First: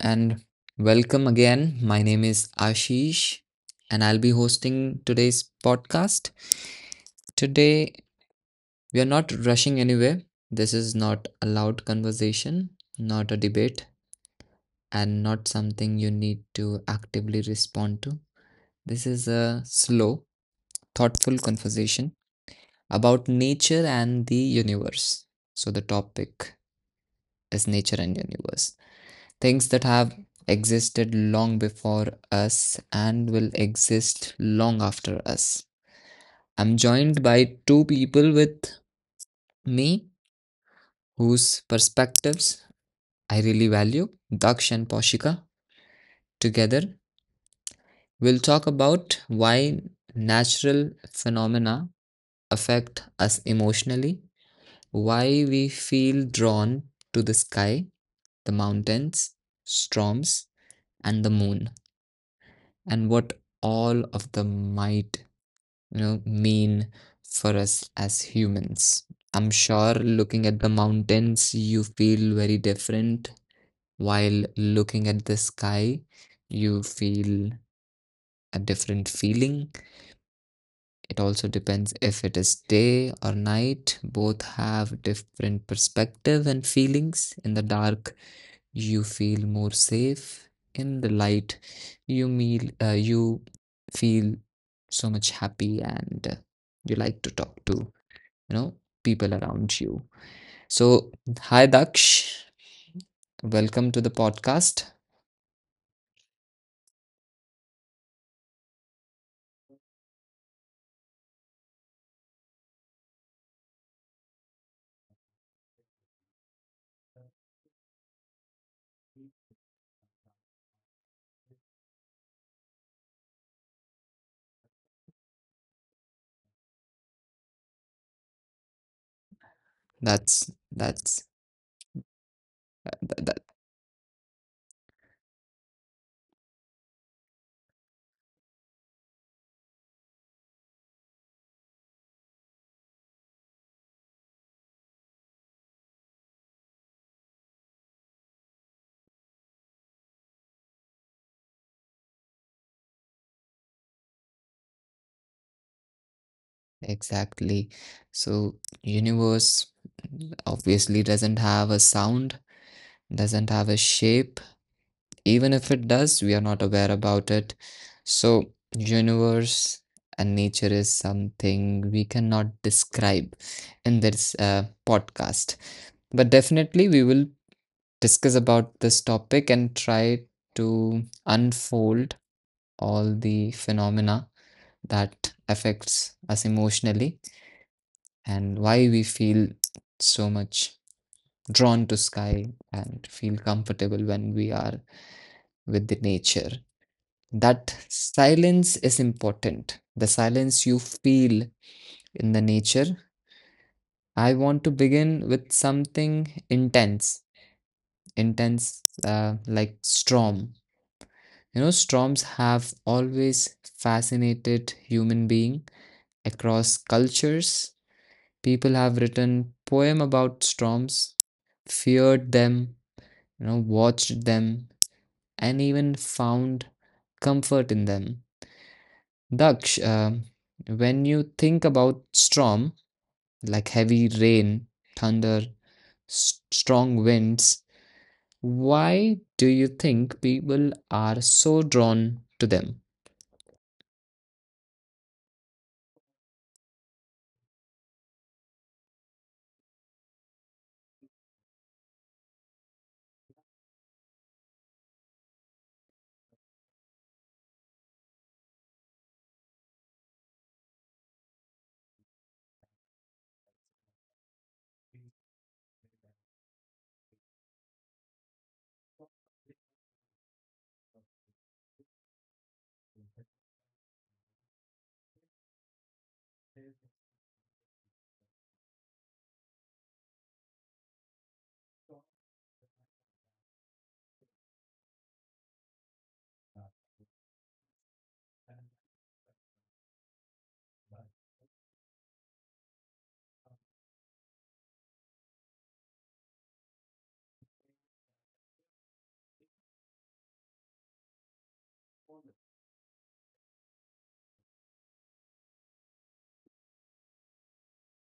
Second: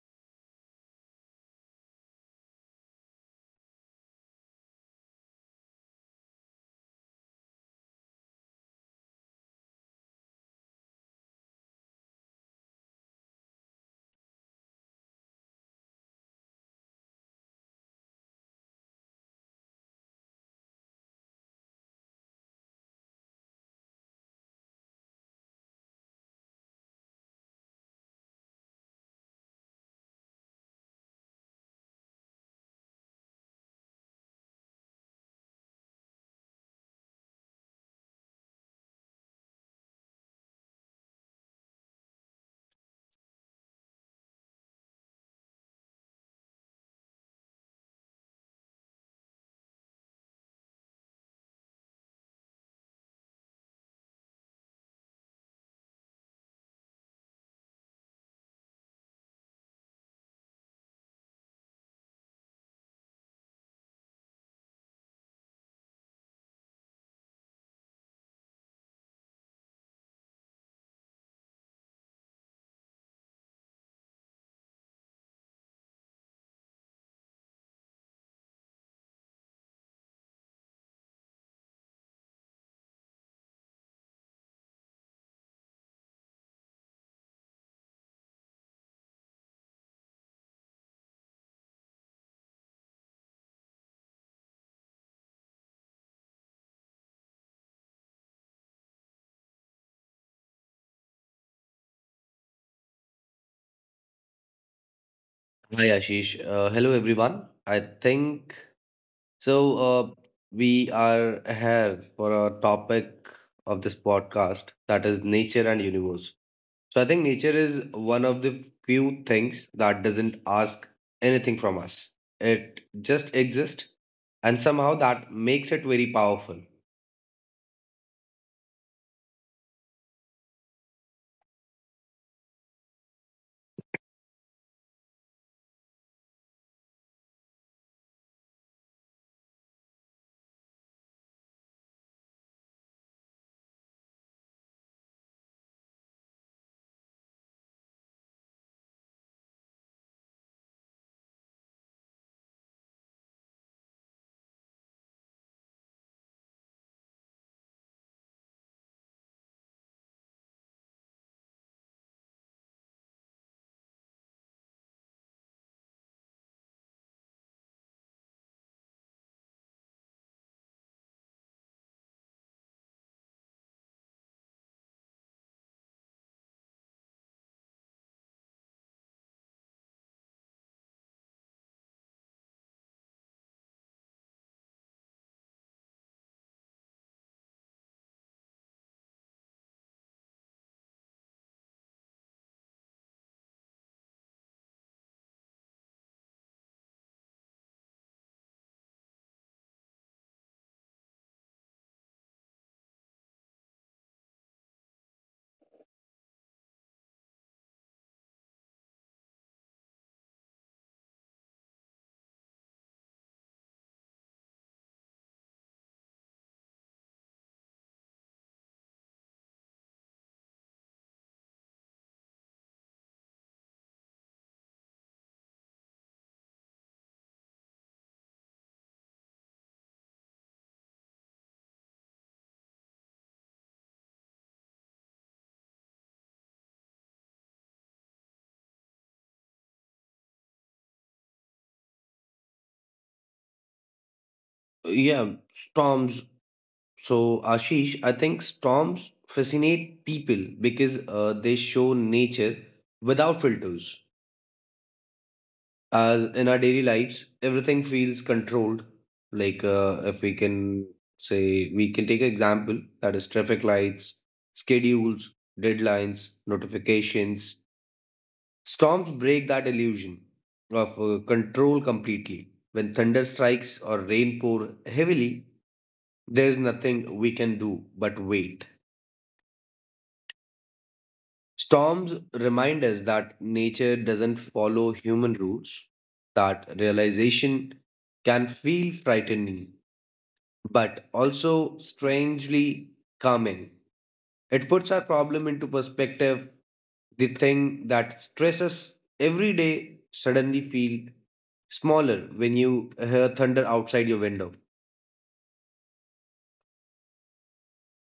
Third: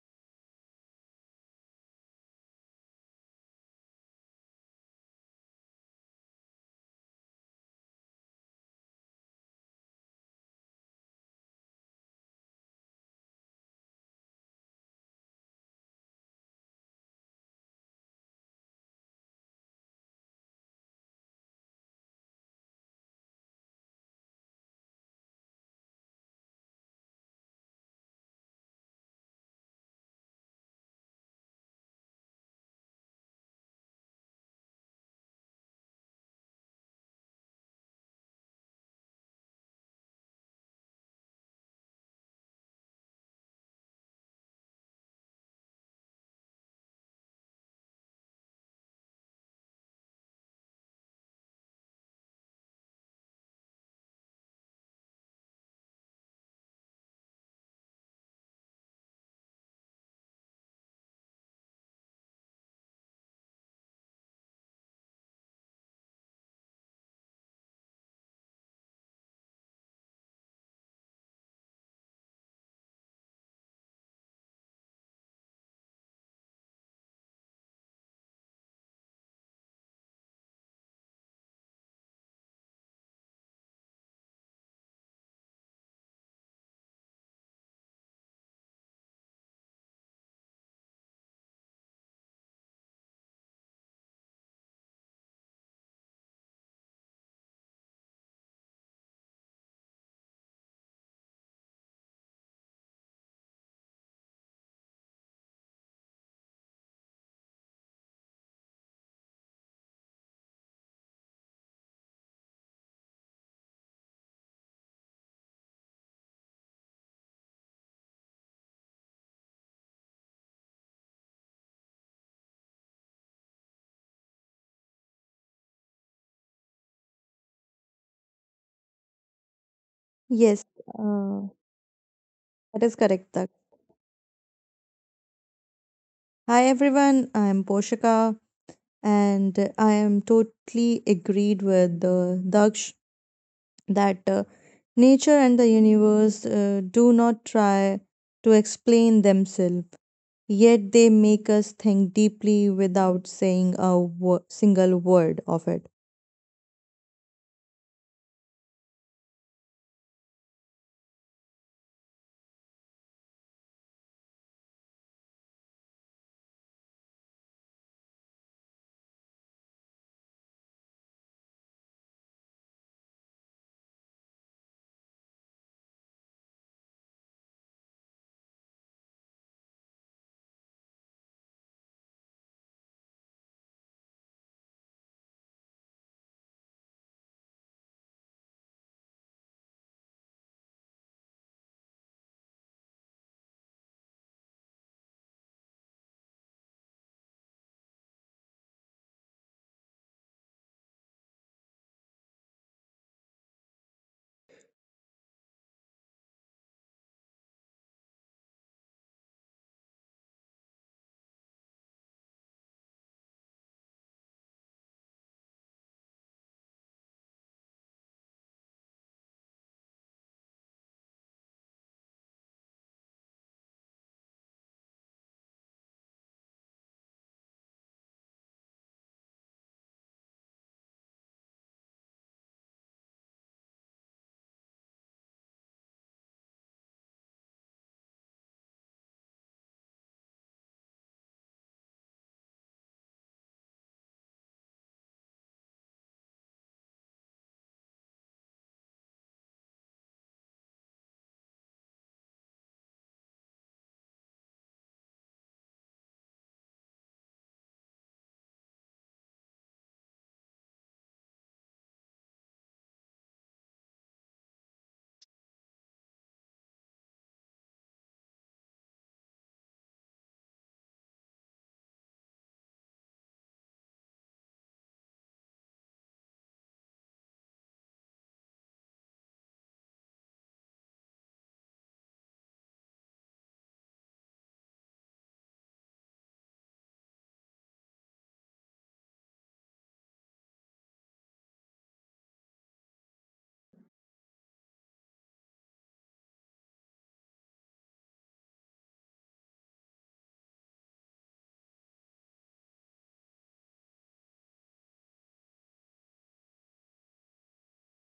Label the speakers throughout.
Speaker 1: and welcome again. My name is Ashish, and I'll be hosting today's podcast. Today, we are not rushing anywhere. This is not a loud conversation, not a debate, and not something you need to actively respond to. This is a slow, thoughtful conversation about nature and the universe. So, the topic is nature and universe. Things that have existed long before us and will exist long after us. I'm joined by two people with me whose perspectives I really value, Daksh and Poshika. Together, we'll talk about why natural phenomena affect us emotionally, why we feel drawn to the sky, the mountains, storms, and the moon, and what all of them might mean for us as humans. I'm sure looking at the mountains you feel very different, while looking at the sky you feel a different feeling. It also depends if it is day or night. Both have different perspective and feelings. In the dark you feel more safe. In the light you meal you feel so much happy, and you like to talk to you know people around you. So, hi Daksh, welcome to the podcast.
Speaker 2: Hi Ashish. Hello everyone. I think so. Uh, we are here for a topic of this podcast that is nature and universe. So I think nature is one of the few things that doesn't ask anything from us. It just exists, and somehow that makes it very powerful.
Speaker 1: that's
Speaker 3: Yes,
Speaker 1: that's
Speaker 3: uh, that is
Speaker 1: that,
Speaker 3: correct,
Speaker 1: that
Speaker 3: Tak. Hi everyone, I am Poshika and I am totally agreed with Daksh that nature and the universe do not try to explain themselves, yet they make us think deeply without saying a single word of it.
Speaker 1: exactly. So, universe obviously doesn't have a sound, doesn't have a shape. Even if it does, we are not aware about it. So, universe and nature is something we cannot describe in this podcast, but definitely we will discuss about this topic and try to unfold all the phenomena that affects us emotionally, and why we feel so much drawn to sky and feel comfortable when we are with the nature. That silence is important, the silence you feel in the nature. I want to begin with something intense. intense uh, like storm. You know, storms have always fascinated human being across cultures. People have written poem about storms, feared them, you know, watched them, and even found comfort in them. Daksh, when you think about storm, like heavy rain, thunder, strong winds, why do you think people are so drawn to them?
Speaker 2: Yeah, storms. So Ashish, I think storms fascinate people because they show nature without filters, as in our daily lives everything feels controlled, like if we can say we can take example that is traffic lights, schedules, deadlines, notifications. Storms break that illusion of control completely. When thunder strikes or rain pour heavily, there is nothing we can do but wait. Storms remind us that nature doesn't follow human rules. That realization can feel frightening, but also strangely calming. It puts our problem into perspective. The thing that stresses every day suddenly feel smaller when you hear thunder outside your window.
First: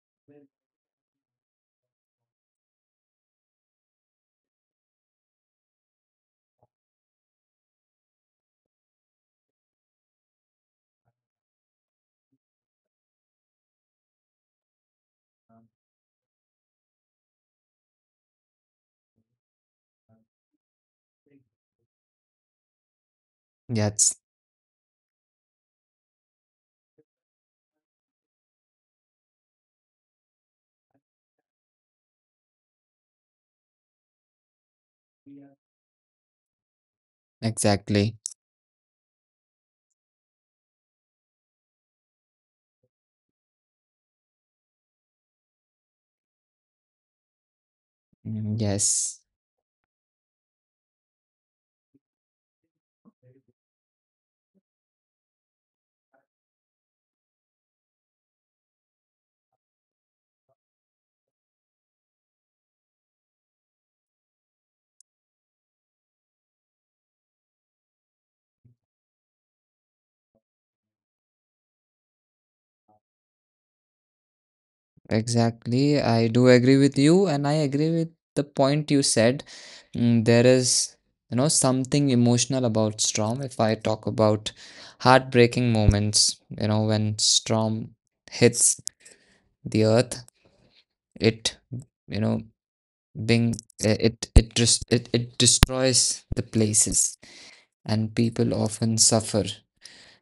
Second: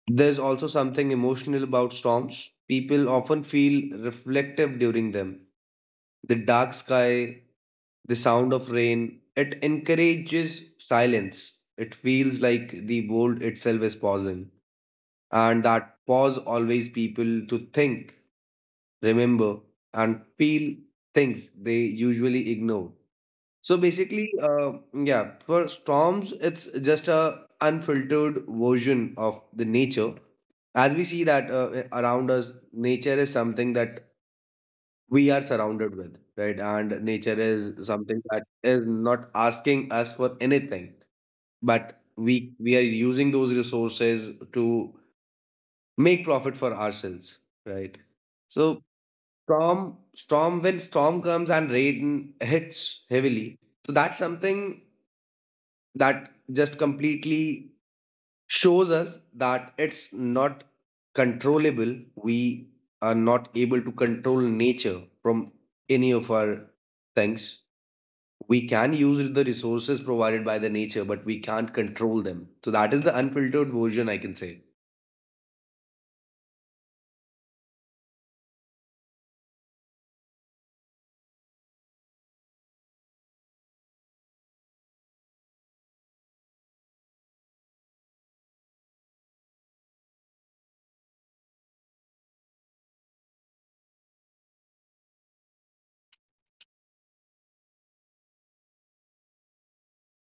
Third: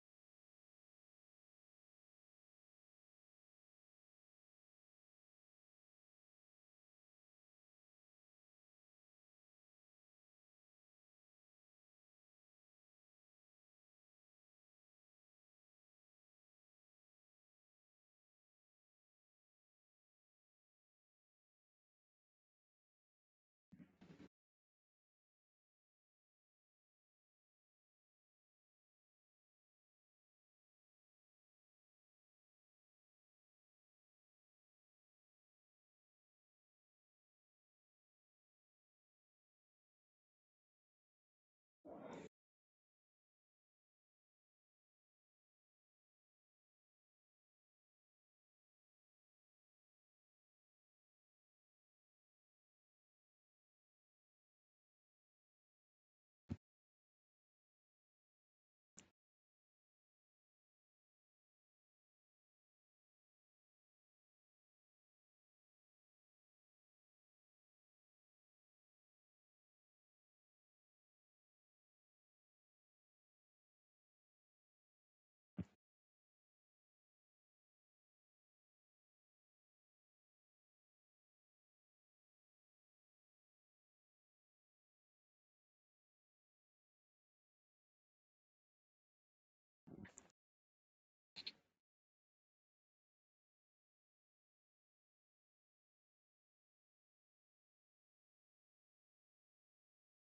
Speaker 2: There's also something emotional about storms. People often feel reflective during them. The dark sky, the sound of rain, it encourages silence. It feels like the world itself is pausing. And that pause always people to think, remember, and feel things they usually ignore. So
Speaker 1: Yes,
Speaker 2: basically, for storms, it's just a unfiltered version of the nature. As we see that around us, nature is something that we are surrounded with, right? And nature is
Speaker 1: exactly.
Speaker 2: something that is not asking us for anything, but we are using those resources to make profit for ourselves, right?
Speaker 1: Mm,
Speaker 2: So
Speaker 1: yes,
Speaker 2: storm when storm comes and rain hits heavily. So that's something that just completely shows us that it's not controllable. We are not able to control nature from any of our things. We can use the resources provided by the nature, but we can't control them. So that is the unfiltered version I can say.
Speaker 1: exactly. I do agree with you, and I agree with the point you said. Mm, there is, you know, something emotional about Storm. If I talk about heartbreaking moments, you know, when Storm hits the earth, it, you know, being it destroys the places, and people often suffer.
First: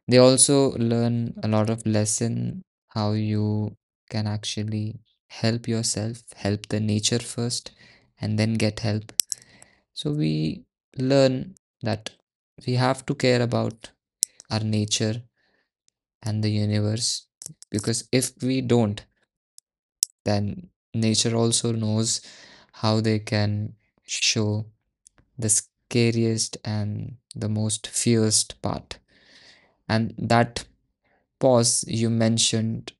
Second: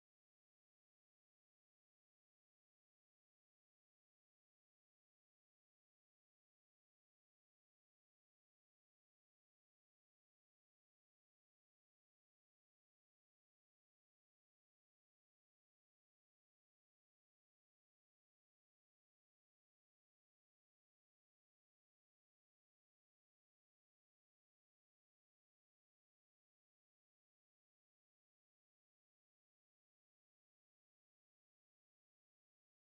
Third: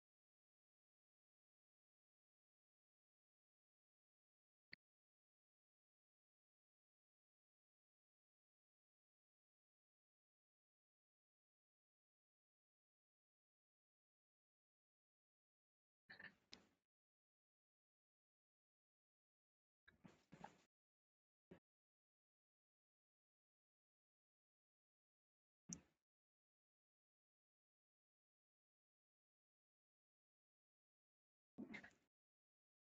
Speaker 1: They also learn a lot of lesson, how you can actually help yourself, help the nature first, and then get help. So we learn that we have to care about our nature and the universe, because if we don't, then nature also knows how they can show the scariest and the most fierce part. And that pause you mentioned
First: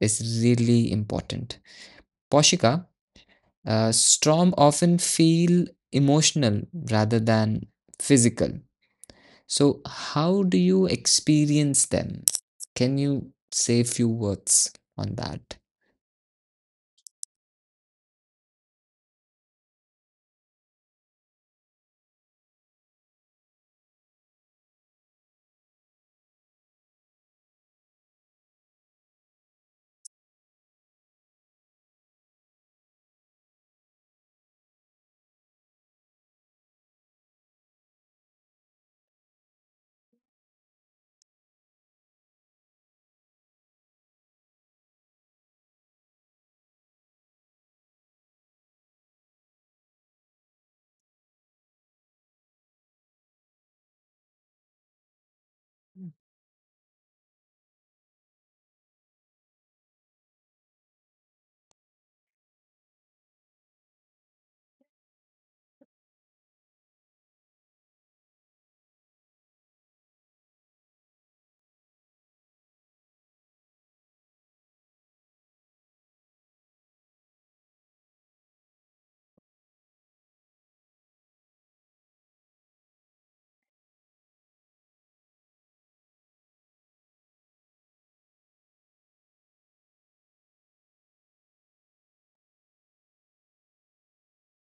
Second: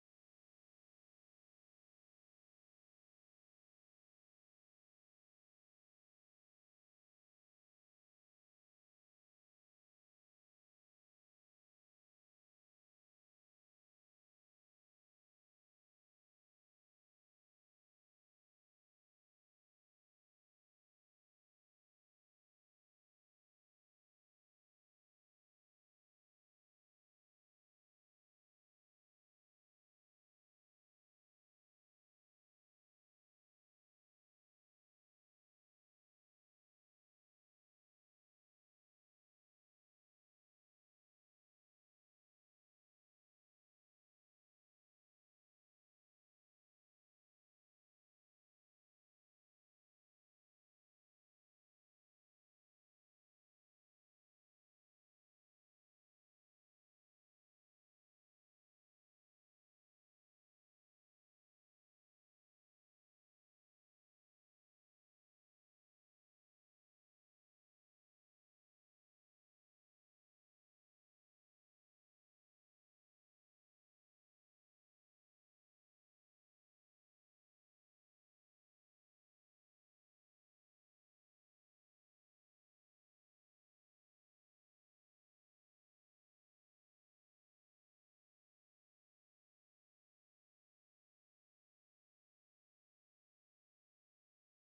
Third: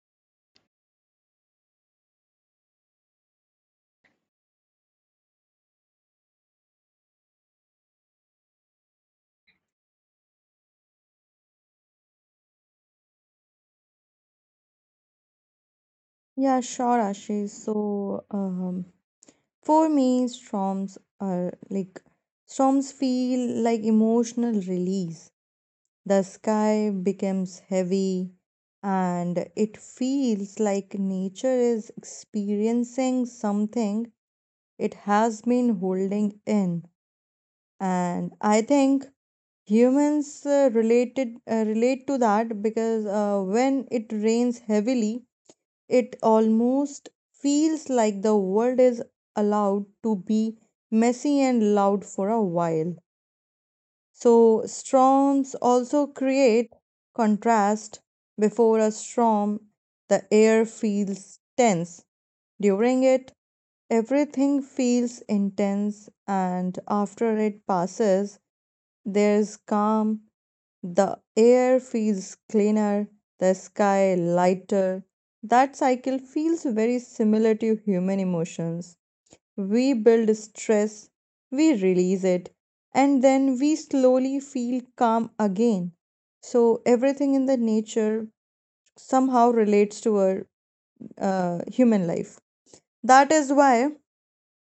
Speaker 1: is really important. Poshika, storm often feel emotional rather than physical. So, how do you experience them? Can you say a few words on that?
Speaker 3: Yeah, sure, Ashish. So, for me, storms feel like emotional release. The sky becomes heavy and it feels like nature is experiencing something it has been holding in. And I think humans relate to that because when it rains heavily, it almost feels like the world is allowed to be messy and loud for a while. So, storms also create contrast. Before a storm, the air feels tense. During it, everything feels intense, and after it passes, there's calm. The air feels cleaner, the sky lighter. That cycle feels very similar to human emotions. We build stress, we release it, and then we slowly feel calm again. So, everything in the nature somehow relates to our human life. That is why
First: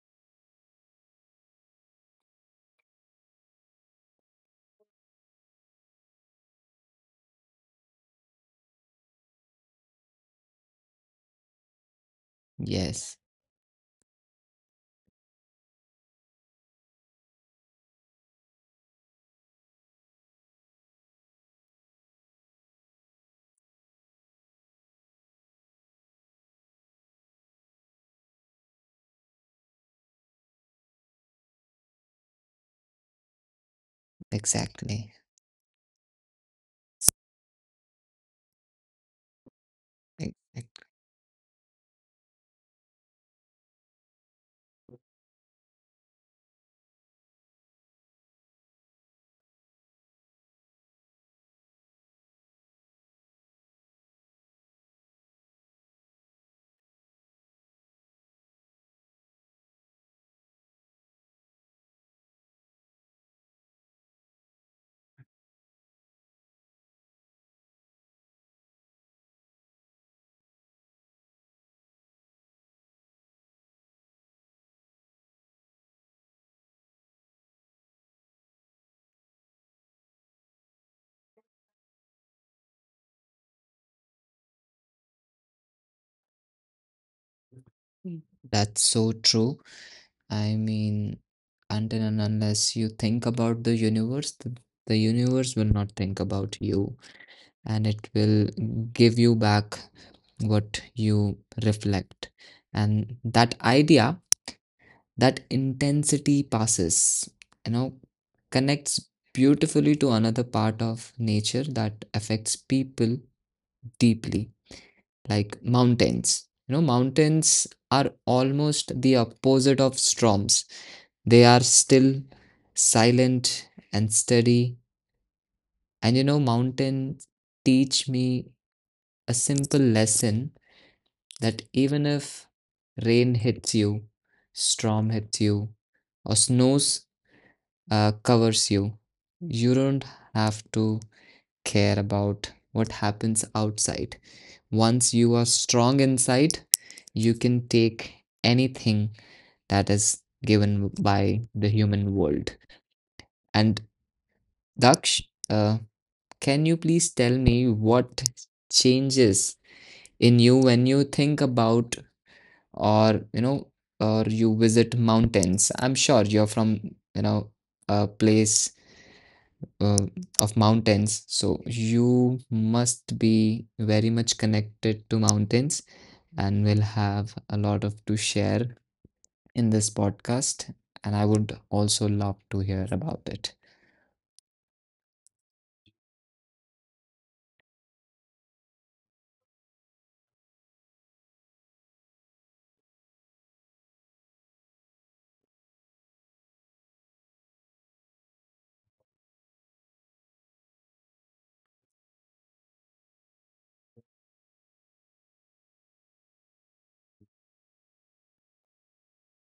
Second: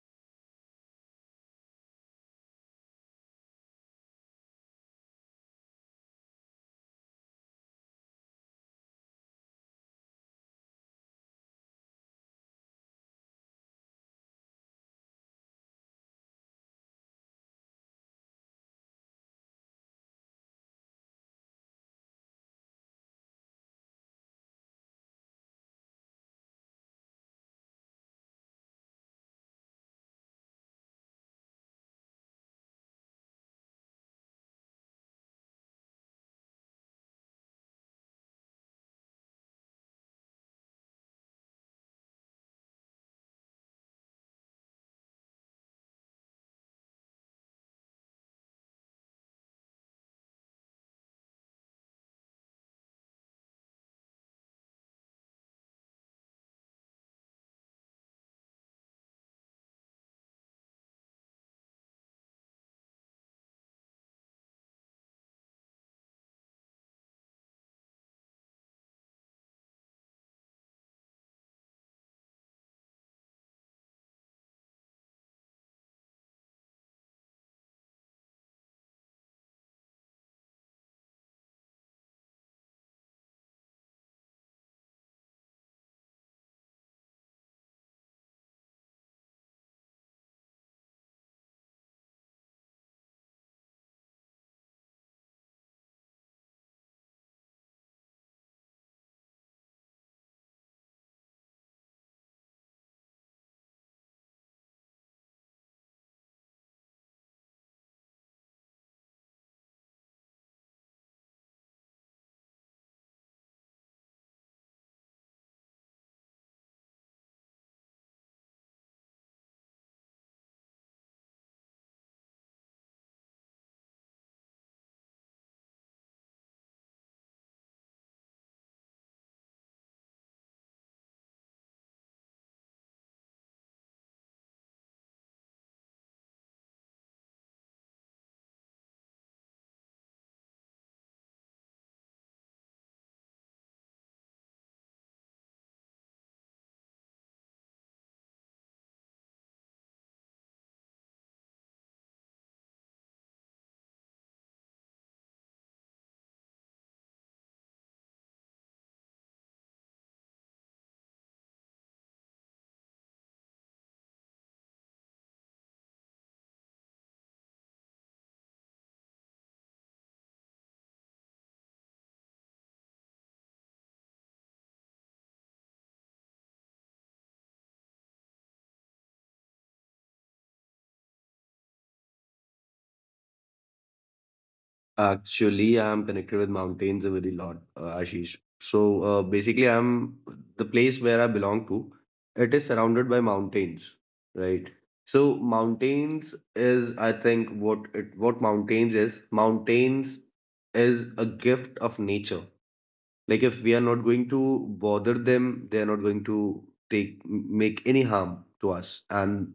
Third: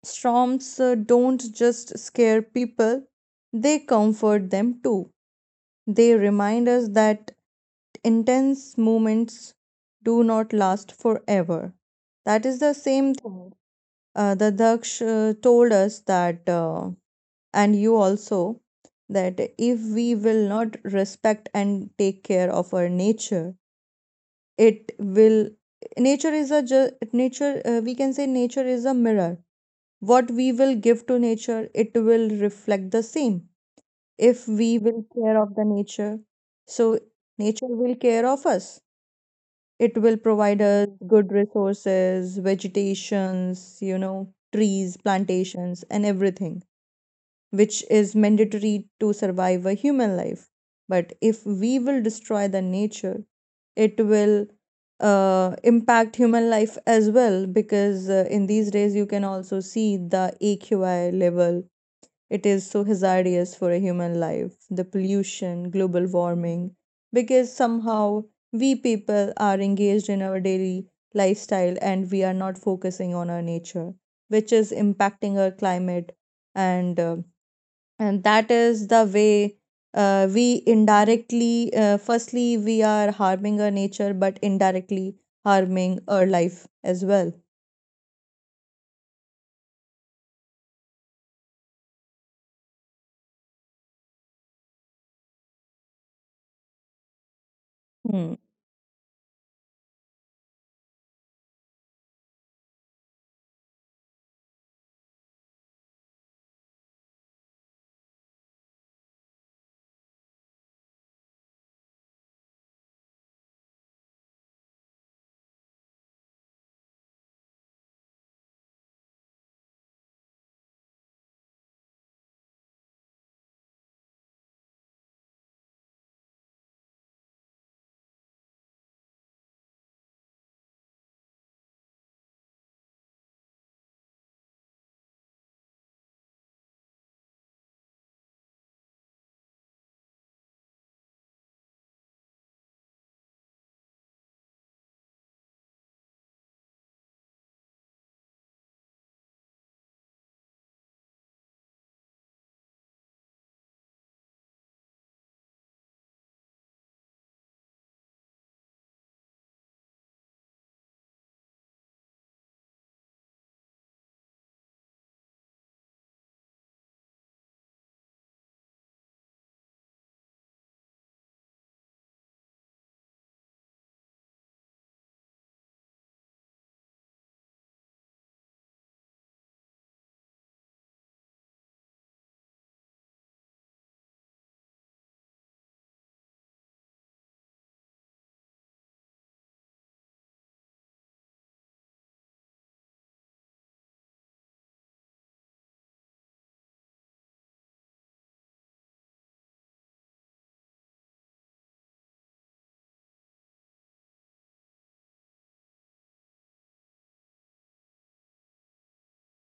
Speaker 3: storms don't just scare people, they comfort them too. They remind us that intense moments do not last forever. That is the same
Speaker 1: Yes,
Speaker 3: thing. The Daksh told us that. And you also that if we will not respect and take care of our nature, it will, nature, we can say nature is a mirror. What we will give to nature, it will reflect the same. If we will
Speaker 1: exactly.
Speaker 3: care of the nature, so nature will care of us. It will
Speaker 1: Exactly.
Speaker 3: provide us good resources, vegetations, you know, trees, plantations, and everything which is mandatory to survive a human life. But if we will destroy the nature, it will impact human life as well, because in these days you can also see the AQI level. It is so hazardous for a human life, the pollution, global warming, because somehow we people are engaged in our daily lifestyle and we are not focusing on our nature, which is impacting our climate and that is the way we indirectly, firstly we are harming our nature, but indirectly harming our life as well.
Speaker 1: That's so true. I mean, until and unless you think about the universe will not think about you. And it
Speaker 3: Hmm.
Speaker 1: will give you back what you reflect. And that idea, that intensity passes, you know, connects beautifully to another part of nature that affects people deeply, like mountains. You know, mountains are almost the opposite of storms. They are still, silent and steady. And you know, mountains teach me a simple lesson, that even if rain hits you, storm hits you, or snows covers you, you don't have to care about what happens outside. Once you are strong inside, you can take anything that is given by the human world. And Daksh, uh, can you please tell me what changes in you when you think about, or you know, or you visit mountains. I'm sure you're from, you know, a place uh, of mountains, so you must be very much connected to mountains and will have a lot of to share in this podcast, and I would also love to hear about it.
Speaker 2: Actually, I'm connected with mountains a very lot, Ashish. So basically, I'm the place where I belong to. It is surrounded by mountains, right? So mountains is, I think, what mountains is. Mountains is a gift of nature. Like if we are not going to bother them, they are not going to take make any harm to us and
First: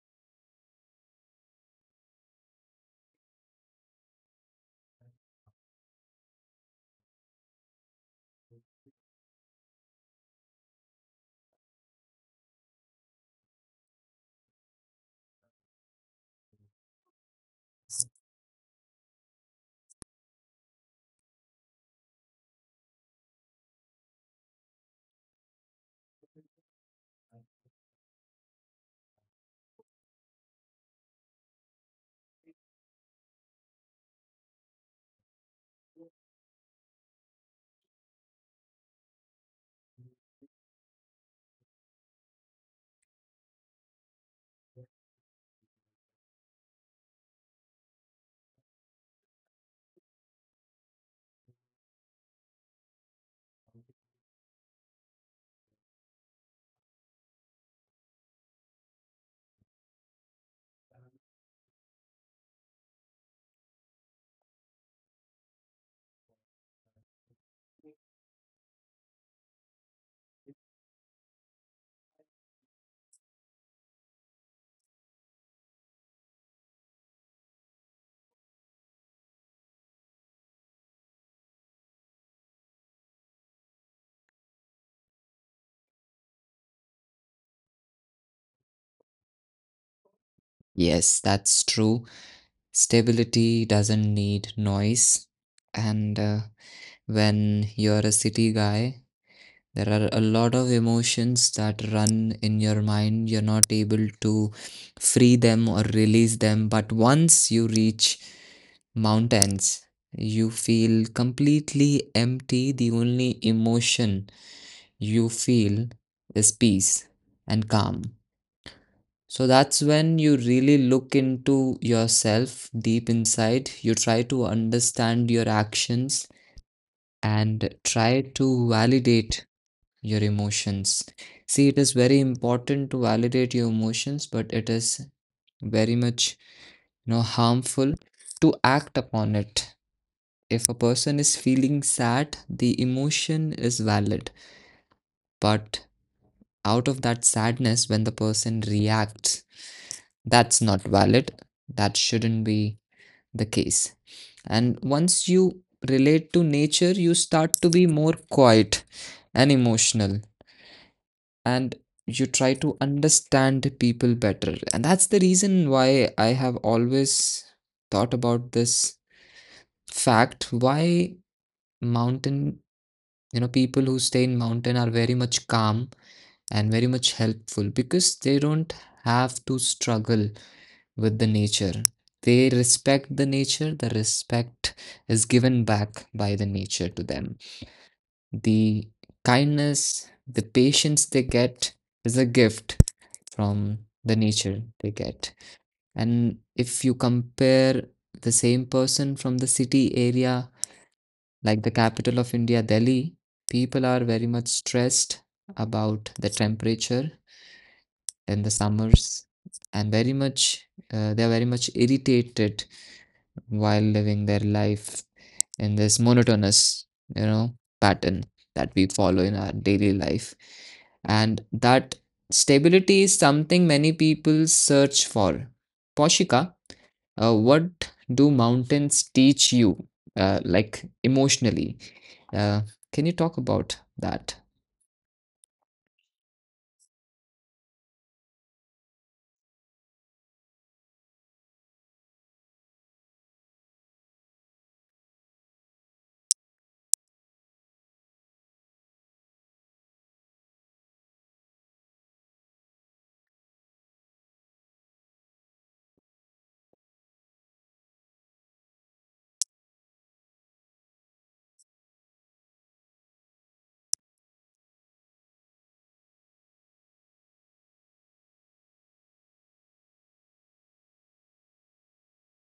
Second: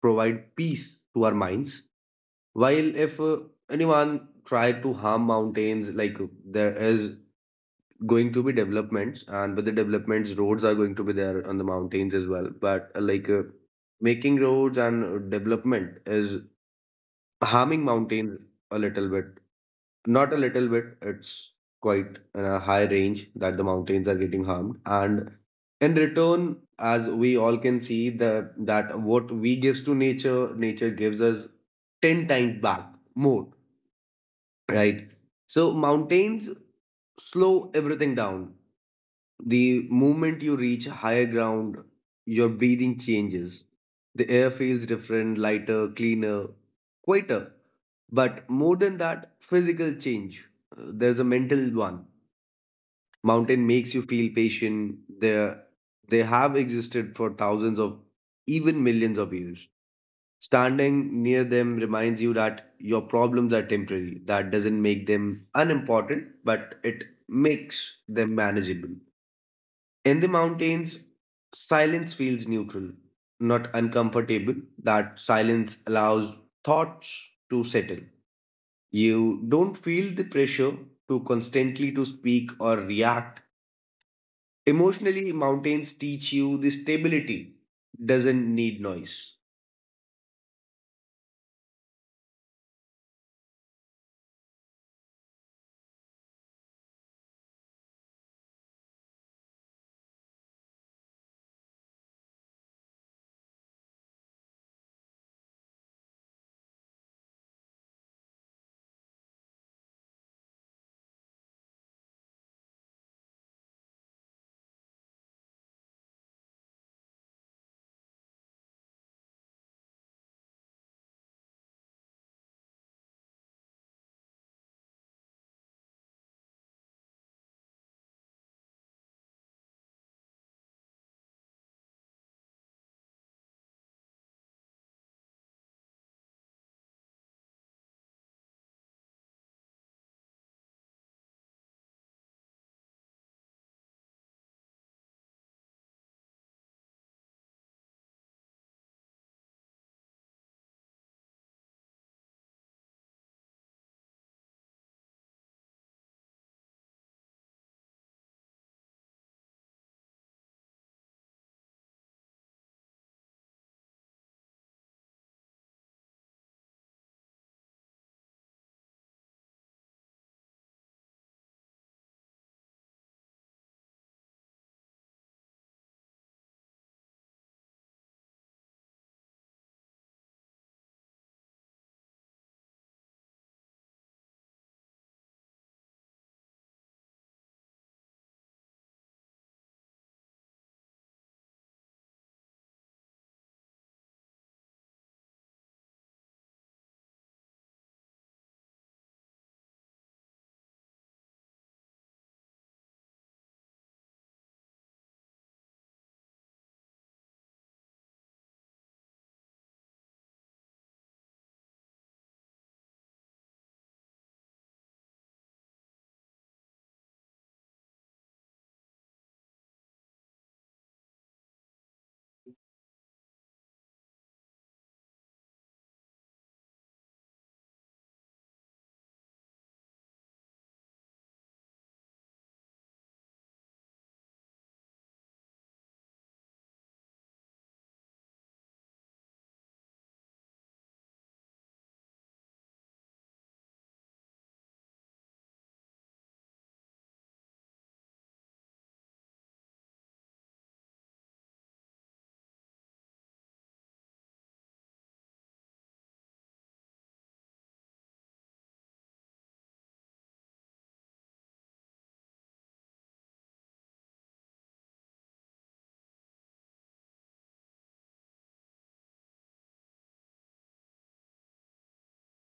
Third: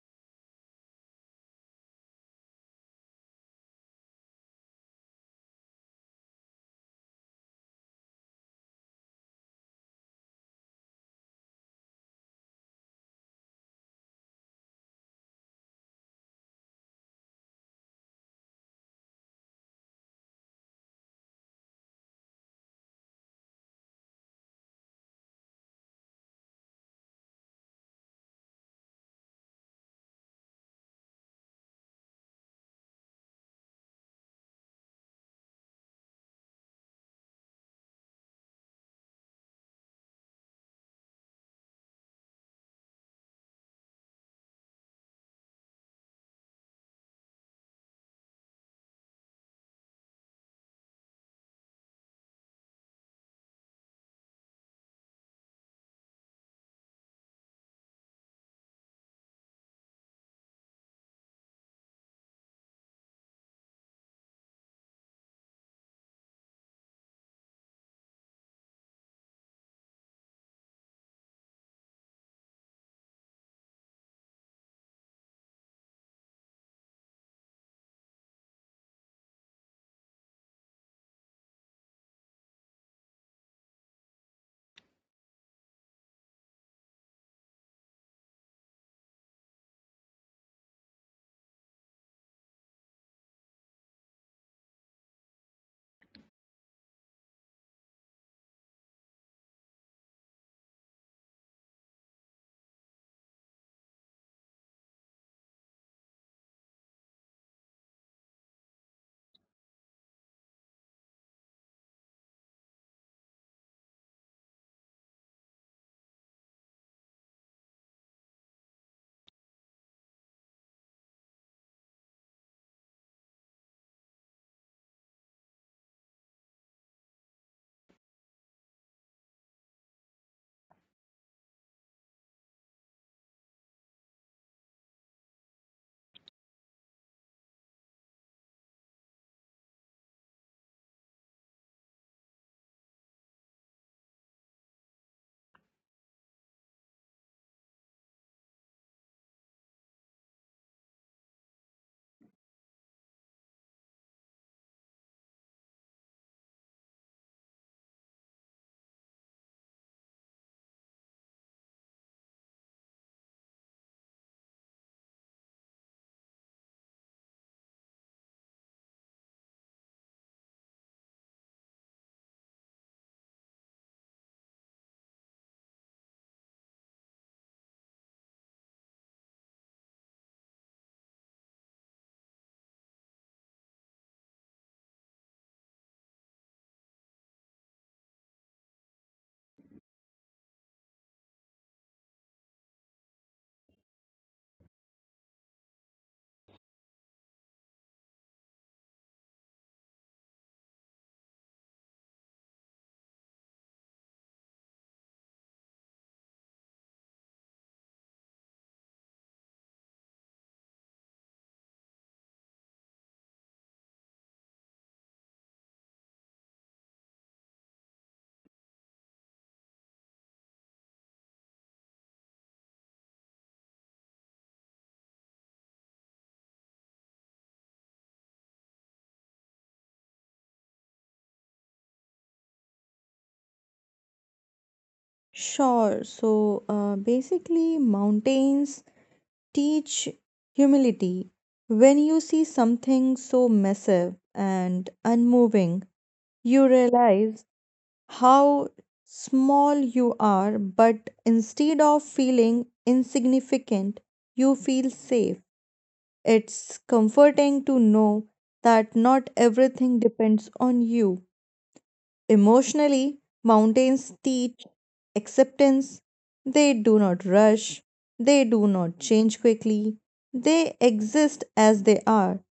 Speaker 2: provide peace to our minds. While if anyone try to harm mountains, like there is going to be developments, and with the developments, roads are going to be there on the mountains as well. But like making roads and development is harming mountains a little bit. Not a little bit, it's quite in a high range that the mountains are getting harmed. And in return, as we all can see, the that what we gives to nature, nature gives us 10 times back more. Right. So mountains slow everything down. The moment you reach higher ground, your breathing changes. The air feels different, lighter, cleaner, quieter. But more than that, physical change. There's a mental one. Mountain makes you feel patient. They have existed for thousands of, even millions of years. Standing near them reminds you that your problems are temporary. That doesn't make them unimportant, but it makes them manageable. In the mountains, silence feels neutral, not uncomfortable. That silence allows thoughts to settle. You don't feel the pressure to constantly to speak or react. Emotionally, mountains teach you the stability doesn't need noise.
Speaker 1: Yes, that's true. Stability doesn't need noise. And when you're a city guy, there are a lot of emotions that run in your mind. You're not able to free them or release them, but once you reach mountains you feel completely empty. The only emotion you feel is peace and calm. So that's when you really look into yourself deep inside. You try to understand your actions and try to validate your emotions. See, it is very important to validate your emotions, but it is very much, you know, harmful to act upon it. If a person is feeling sad, the emotion is valid, but out of that sadness, when the person reacts, that's not valid. That shouldn't be the case. And once you relate to nature, you start to be more quiet and emotional, and you try to understand people better. And that's the reason why I have always thought about this fact, why mountain, you know, people who stay in mountain are very much calm and very much helpful, because they don't have to struggle with the nature. They respect the nature, the respect is given back by the nature to them. The kindness, the patience they get is a gift from the nature they get. And if you compare the same person from the city area, like the capital of India, Delhi, people are very much stressed about the temperature in the summers, and very much they are very much irritated while living their life in this monotonous, you know, pattern that we follow in our daily life. And that stability is something many people search for. Poshika, what do mountains teach you, like emotionally? Uh, can you talk about that?
Speaker 3: Sure. So basically, mountains teach humility. When you see something so massive and unmoving, you realize how small you are, but instead of feeling insignificant, you feel safe. It's comforting to know that not everything depends on you. Emotionally, mountains teach acceptance. They do not rush, they do not change quickly, they exist as they are.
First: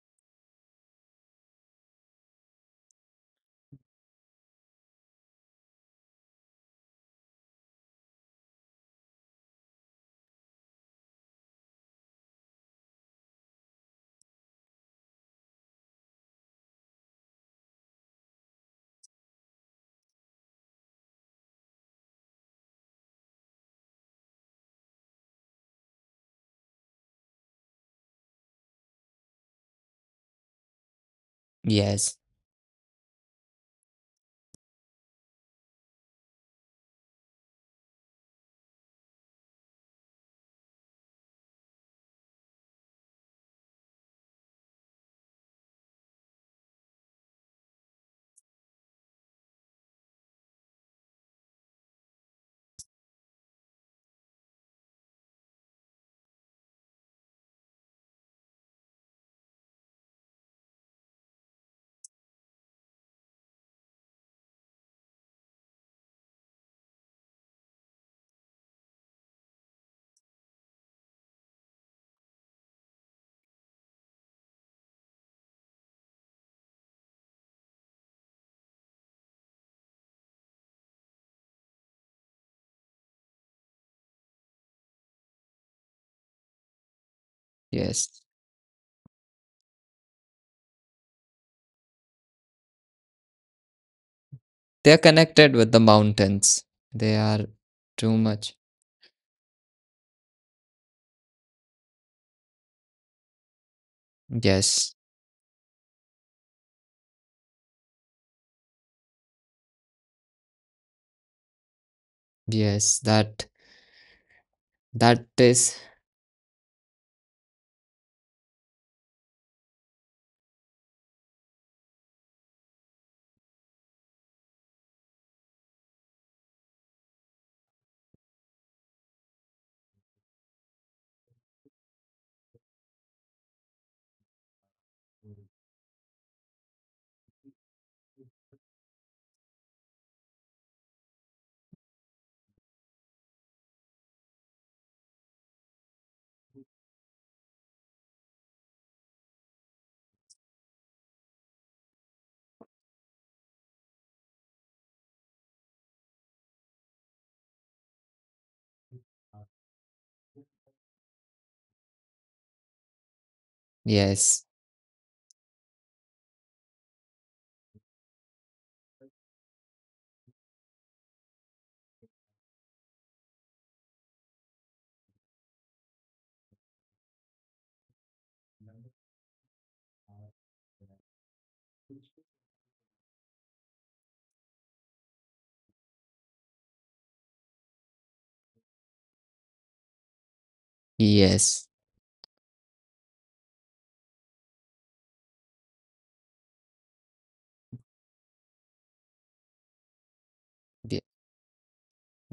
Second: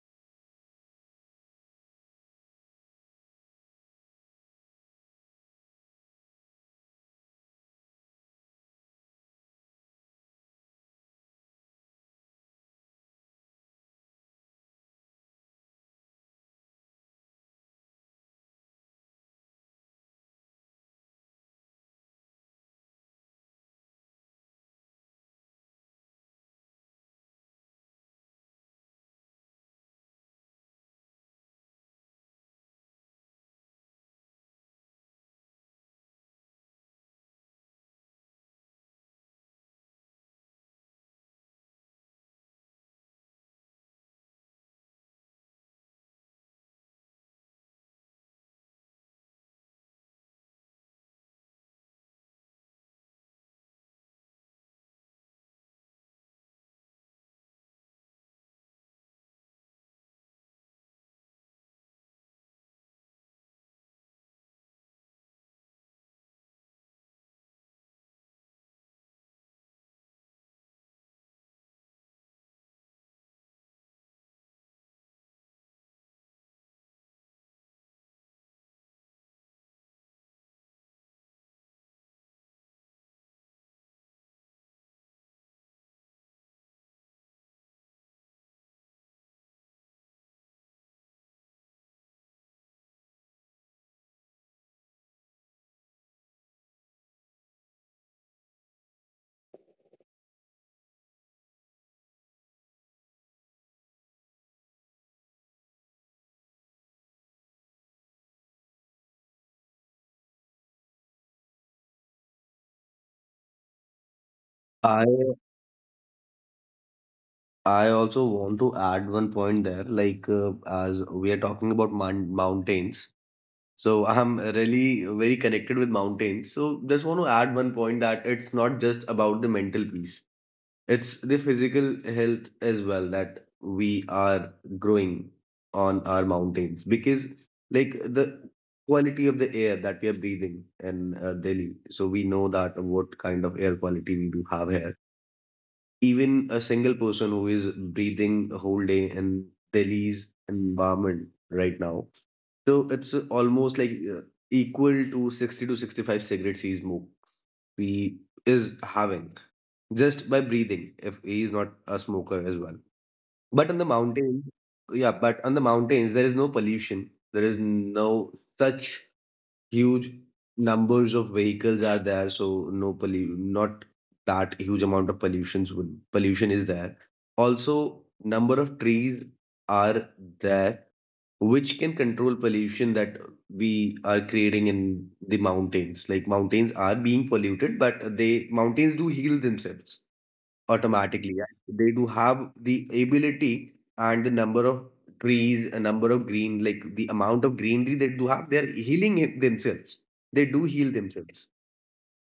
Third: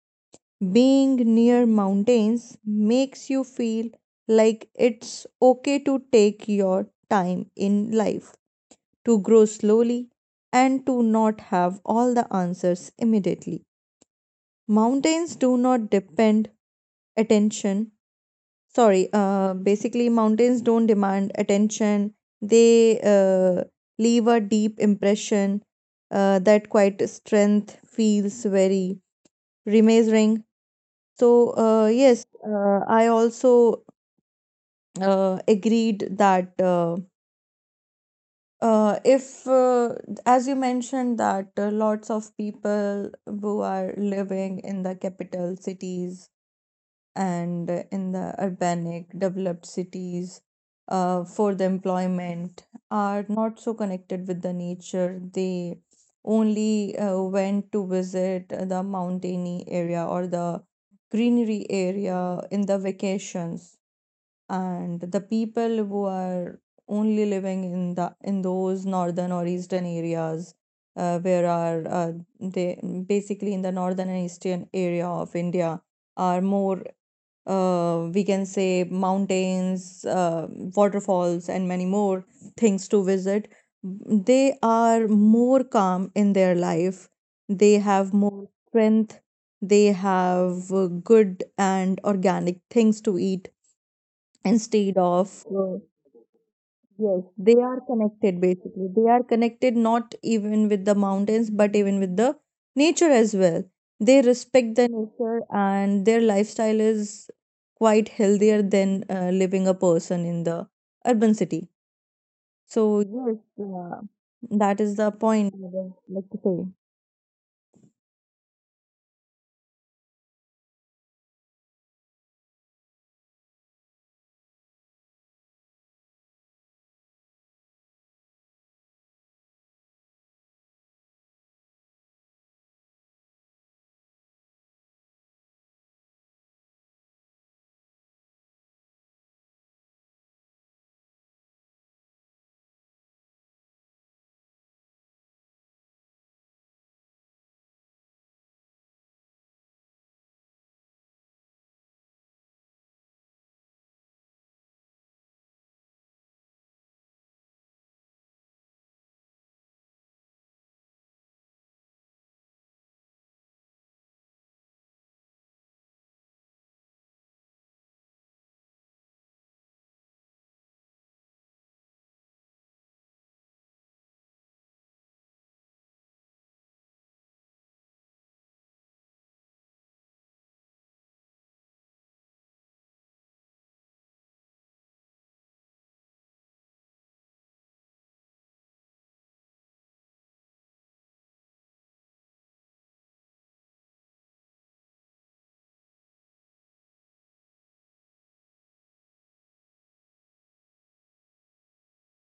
Speaker 3: Being near mountains makes you feel like it's okay to take your time in life, to grow slowly, and to not have all the answers immediately. Mountains do not depend attention, sorry, basically mountains don't demand attention. They leave a deep impression. Uh, that quite strength feels very remazing. So
Speaker 1: Yes,
Speaker 3: yes, I also agreed that, if as you mentioned, that lots of people who are living in the capital cities and in the urbanic developed cities for the employment are not so connected with the nature. They only went to visit the mountainy area or the greenery area in the vacations. And the people who are only living in the, in those northern or eastern areas, where are they basically in the northern and eastern area of india are more, we can say mountains, waterfalls, and many more things to visit. They are more calm in their life. They have
Speaker 1: yes.
Speaker 3: more strength. They have good and organic things to eat
Speaker 1: They're
Speaker 3: instead of
Speaker 1: connected with the mountains. They
Speaker 3: Yes,
Speaker 1: are
Speaker 3: they are
Speaker 1: too
Speaker 3: connected
Speaker 1: much.
Speaker 3: basically. They are connected not even with the mountains, but even with the nature as well. They respect the
Speaker 1: Yes,
Speaker 3: nature and their lifestyle is quite healthier than living a person in the urban city.
Speaker 1: yes.
Speaker 3: So, yes,
Speaker 1: That
Speaker 3: that is
Speaker 2: I
Speaker 3: the
Speaker 1: that
Speaker 3: point I
Speaker 1: is
Speaker 3: would like to say.
Speaker 2: I also want to add one point there, like as we are talking about mountains. So I'm really very connected with mountains. So just want to add one point that it's not just about the mental peace, it's the physical health as well that we are growing on our mountains, because like the quality of the air that we are breathing in Delhi. So we know that what kind of air quality we do have here. Even a single person who is breathing a whole day in Delhi's environment right now, so it's almost like uh, equal to 60 to 65 cigarettes he smoke he is having, just by breathing, if he is not a smoker as well. But on the mountains,
Speaker 1: yes,
Speaker 2: yeah, but on the mountains there is no pollution. There is no such huge numbers of vehicles are there, so no pollu not that huge amount of pollution is there. Also, number of trees are there, which can control pollution that we are creating in the mountains. Like mountains are being polluted, but they mountains do heal themselves automatically. Yeah.
Speaker 1: yes,
Speaker 2: They do have the ability and the number of trees, a number of green, like the amount of greenery they do have, they're healing it themselves. They do heal
Speaker 1: yes.
Speaker 2: themselves.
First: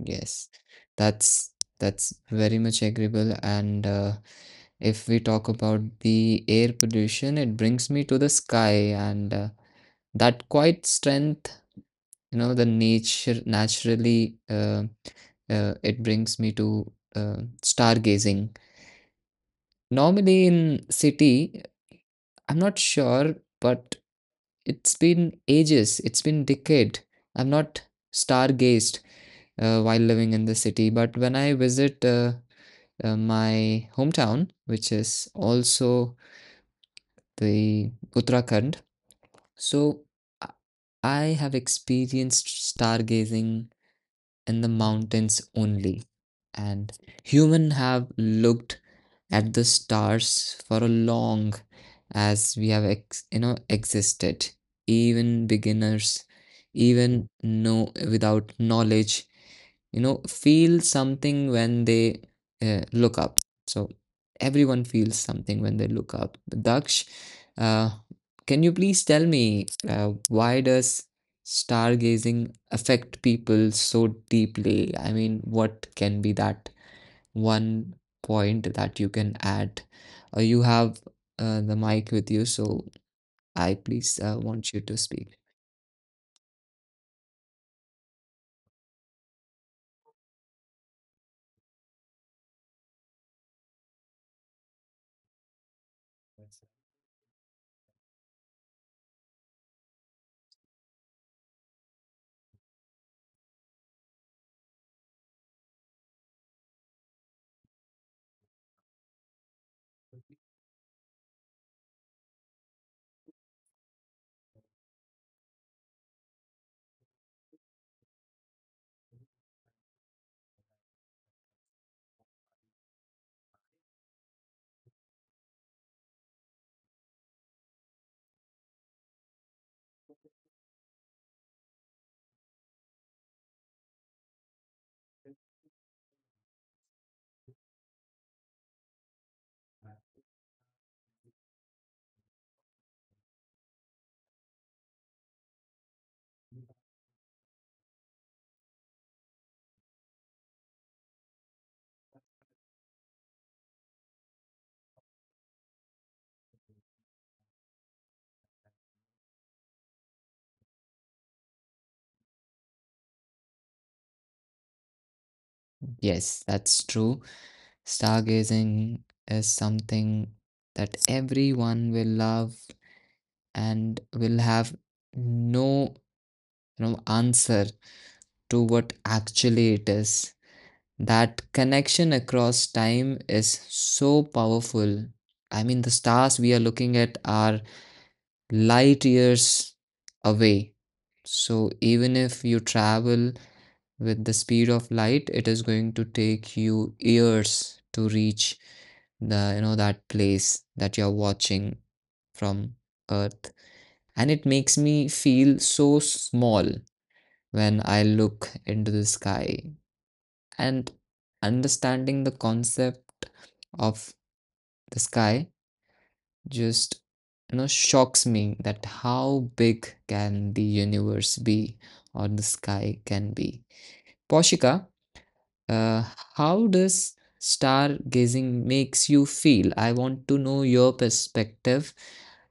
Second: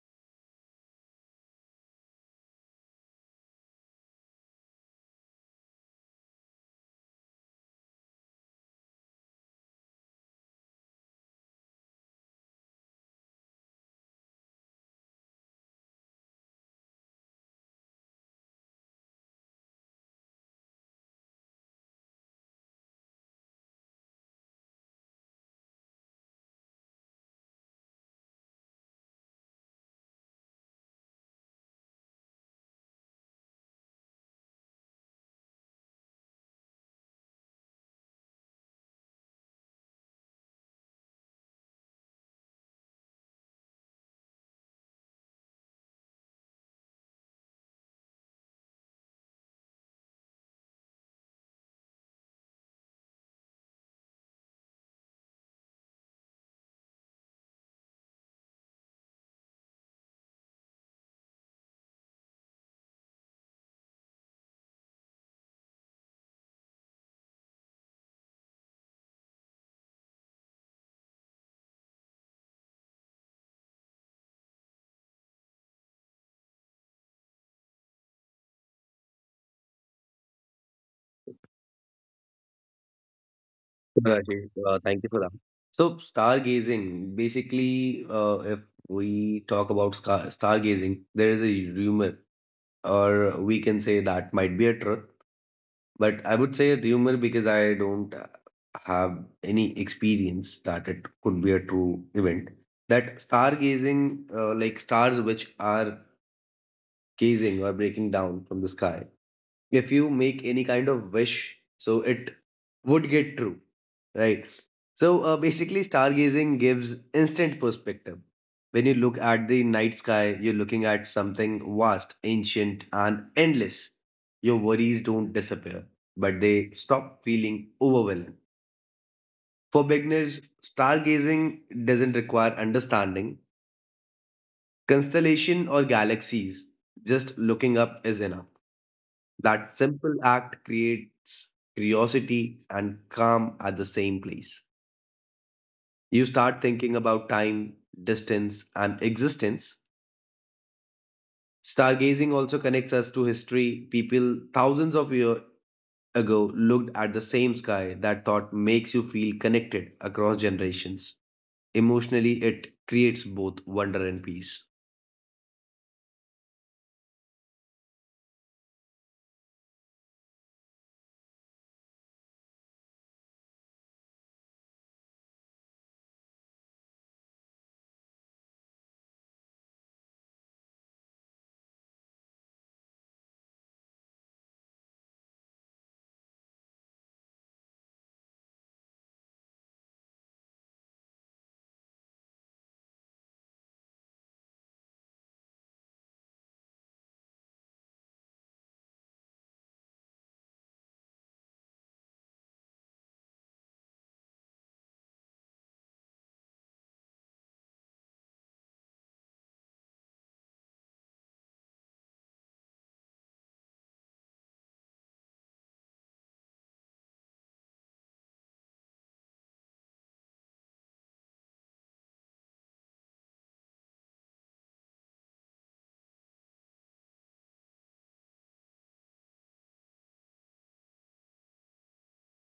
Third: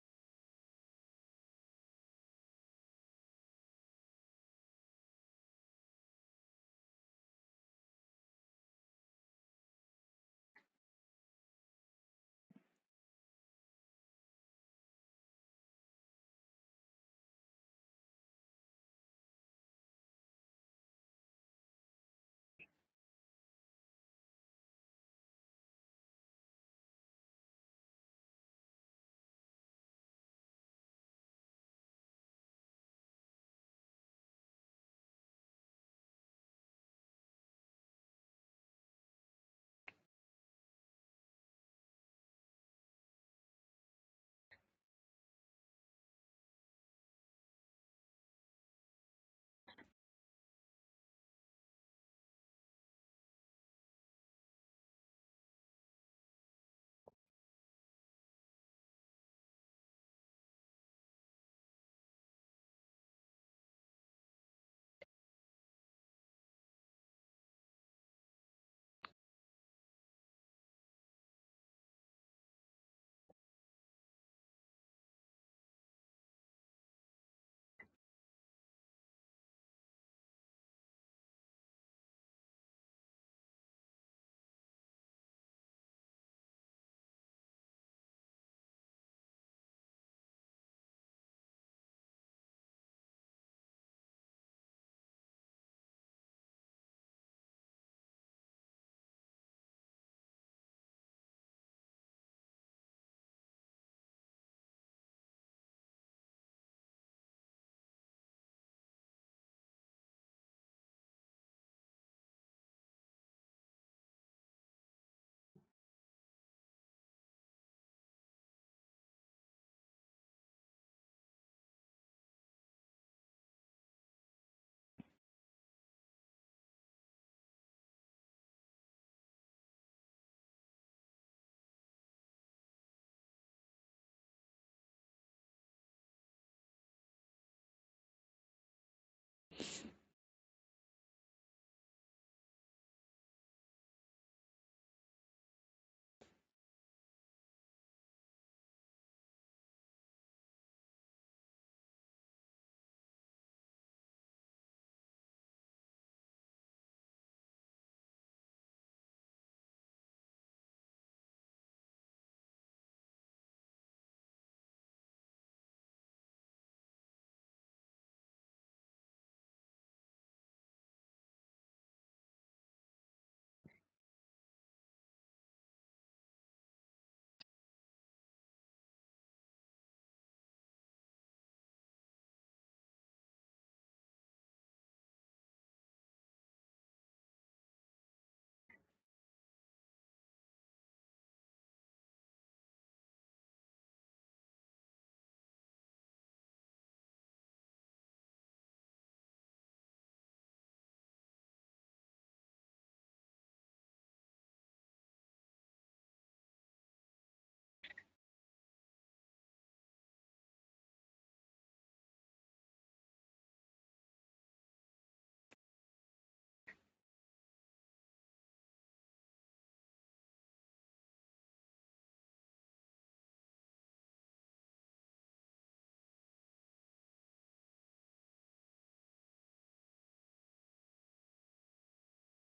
Speaker 1: Yes, that's that's very much agreeable. And if we talk about the air pollution, it brings me to the sky, and that quite strength, you know, the nature naturally it brings me to uh, stargazing. Normally in city, I'm not sure, but it's been ages, it's been decade. I'm not stargazed while living in the city, but when I visit. My hometown, which is also the Uttarakhand. So I I have experienced stargazing in the mountains only, and human have looked at the stars for a long as we have you know existed. Even beginners, even no without knowledge, you know, feel something when they look up. So everyone feels something when they look up. Daksh, uh, can you please tell me, why does stargazing affect people so deeply? I mean, what can be that one point that you can add. You have the mic with you, so I please
Speaker 2: Sure, Ashish.
Speaker 1: want you to
Speaker 2: Thank you for that.
Speaker 1: speak.
Speaker 2: So, stargazing, basically, if we talk about stargazing, there is a rumor, or we can say that might be a truth, but I would say rumor because I don't have any experience that it could be a true event. That stargazing, like stars which are gazing or breaking down from the sky, if you make any kind of wish, so it would get true, right? So basically stargazing gives instant perspective. When you look at the night sky, you're looking at something vast, ancient, and endless. Your worries don't disappear, but they stop feeling overwhelming. For beginners, stargazing doesn't require understanding constellation or galaxies, just looking up is enough. That simple act creates curiosity and calm at the same place. You start thinking about time, distance, and existence. Stargazing also connects us to history. People thousands of years ago looked at the same sky. That thought makes you feel connected across generations. Emotionally, it creates both wonder and peace.
Speaker 1: Yes, that's true. Stargazing is something that everyone will love and will have no, you know, answer to what actually it is. That connection across time is so powerful. I mean, the stars we are looking at are light years away. So even if you travel with the speed of light, it is going to take you years to reach the, you know, that place that you're watching from Earth. And it makes me feel so small when I look into the sky. And understanding the concept of the sky just, you know, shocks me that how big can the universe be or the sky can be. Poshika, uh, how does stargazing makes you feel? I want to know your perspective.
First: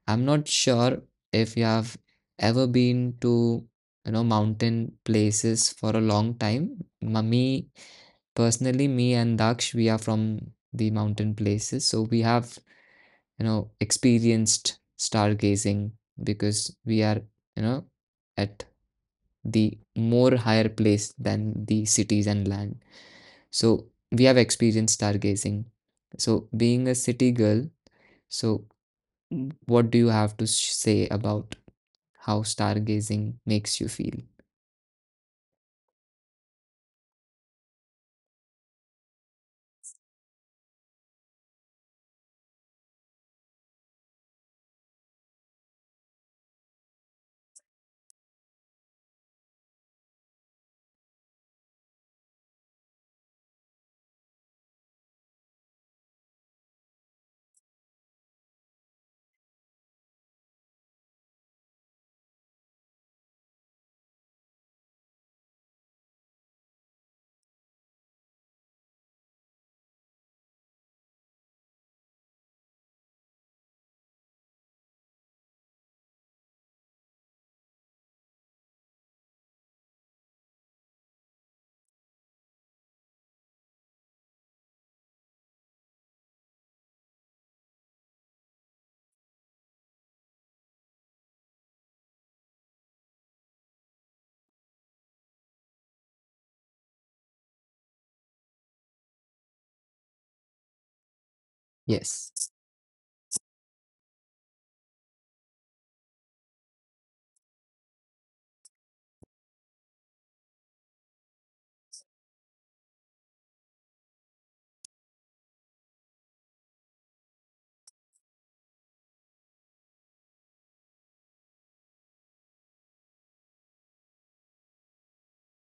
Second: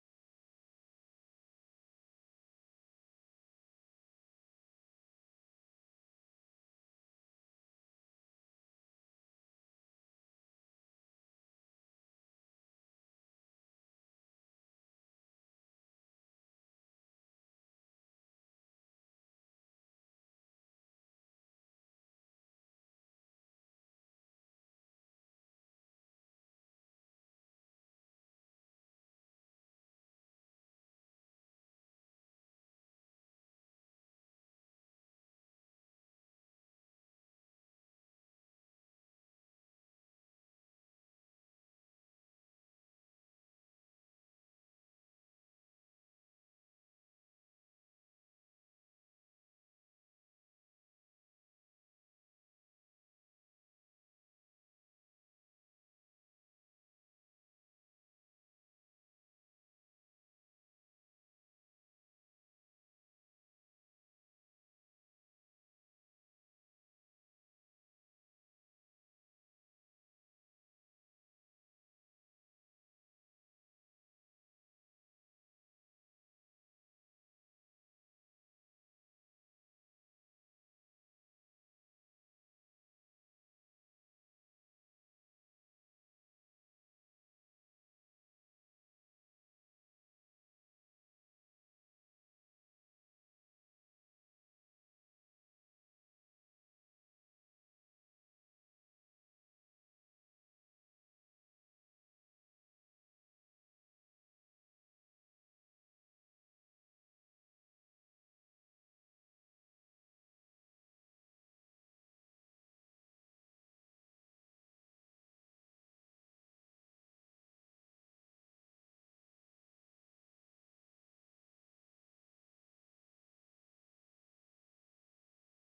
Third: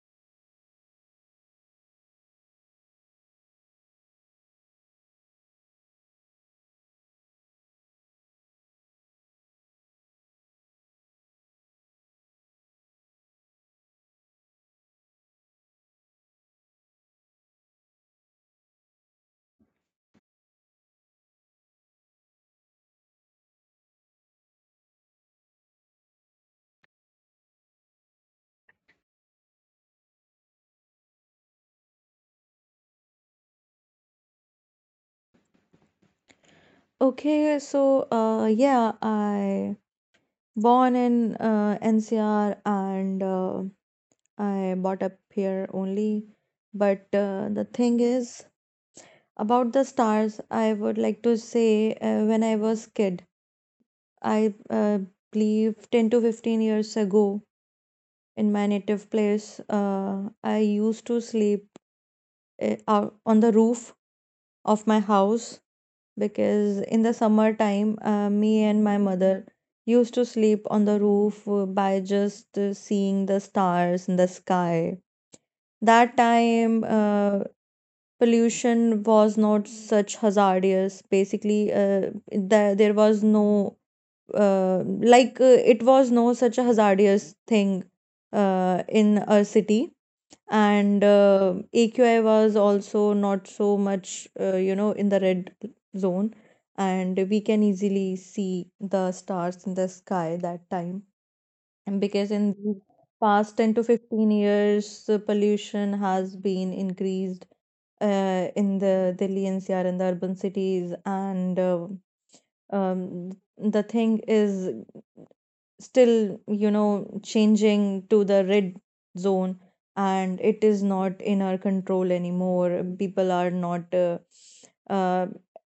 Speaker 1: I'm not sure if you have ever been to, you know, mountain places for a long time. Me personally, me and Daksh, we are from the mountain places, so we have, you know, experienced stargazing, because we are, you know, at the more higher place than the cities and land. So we have experienced stargazing. So being a city girl, so what do you have to say about how stargazing makes you feel?
Speaker 3: Okay, so yeah, I born in NCR and I brought up here only. But the thing is, about the stars, I would like to say, when I was kid, I, believe 10 to 15 years ago, in my native place, I used to sleep out on the roof of my house, because in the summertime, me and my mother used to sleep on the roof by just seeing the stars in the sky. That time, pollution was not such hazardous. Basically there was no uh, it was no such a hazardous thing in our city. And AQI was also not so much, you know, in the red zone, and we can easily see the stars in the sky that time. And because
Speaker 1: Yes,
Speaker 3: in the past 10 to 15 years, the pollution has been increased in the Delhi NCR and the urban cities, and um, the thing is still, you know, changing to the red zone, and it is not in our control anymore. People are not uh,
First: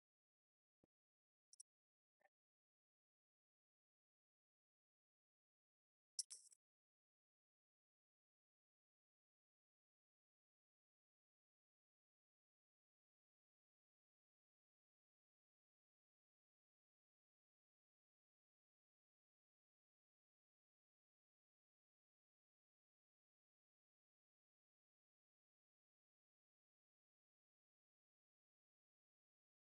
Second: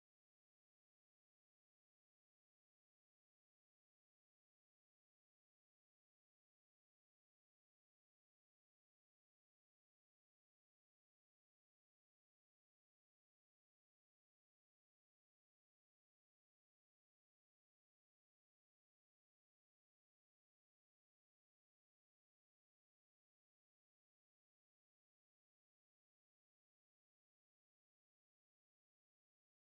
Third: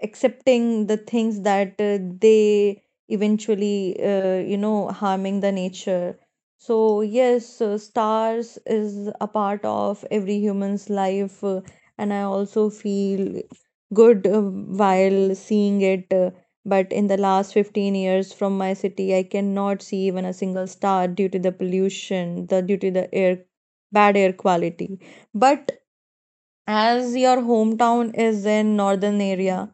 Speaker 3: accepting the things that they eventually, you know, harming the nature. So yes, stars is a part of every human's life, and I also feel good while seeing it, but in the last 15 years, from my city I cannot see even a single star due to the pollution, the due to the air, bad air quality. But as your hometown is in northern area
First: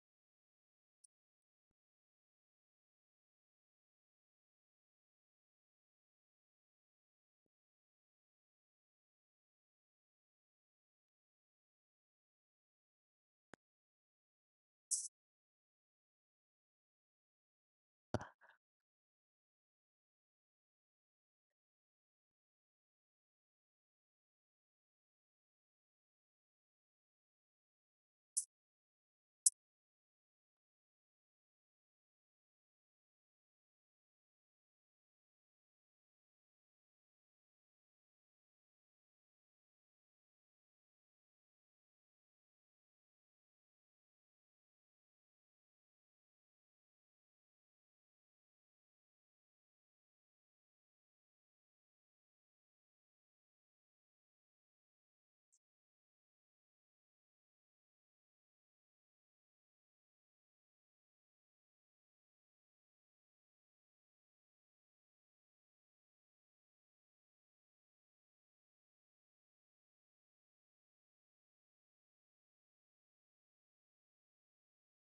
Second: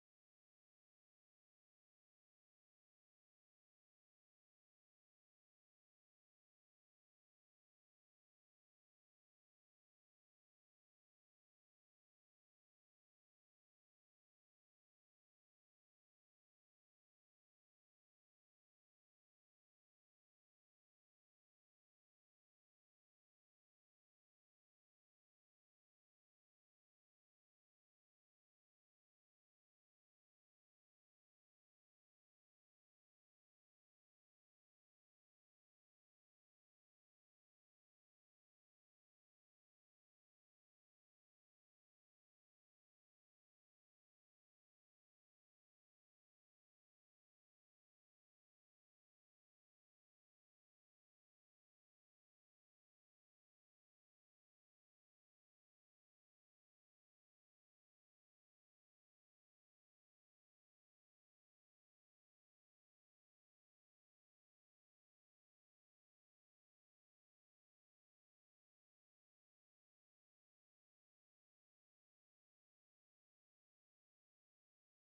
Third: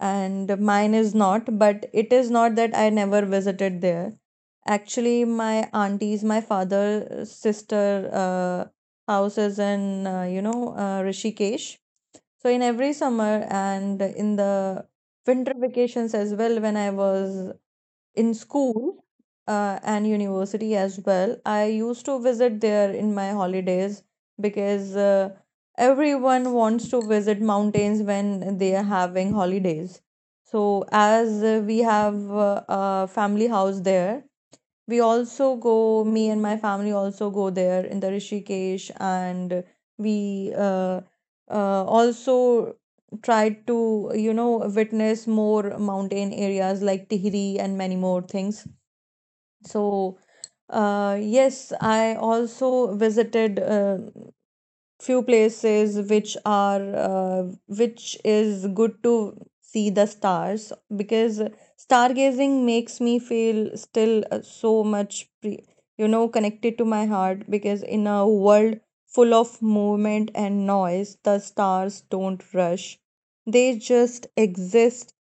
Speaker 3: and mine is not, but it is not that I never visited there. Actually my aunties, my father's sister uh, house is in, Rishikesh. So in every summer and in the winter vacations as well, when I was in school and university as well, I used to visit there in my holidays, because everyone wants to visit mountains when they are having holidays. So, as we have a family house there, we also go, me and my family also go there in the Rishikesh, and we also try to, you know, witness more mountain areas like Tihri and many more things. So, yes, I also visited few places which are which is good to see the stars, because stargazing makes me feel still so much you know, connected to my heart. Because in a world full of movement and noise, the stars don't rush, they just exist.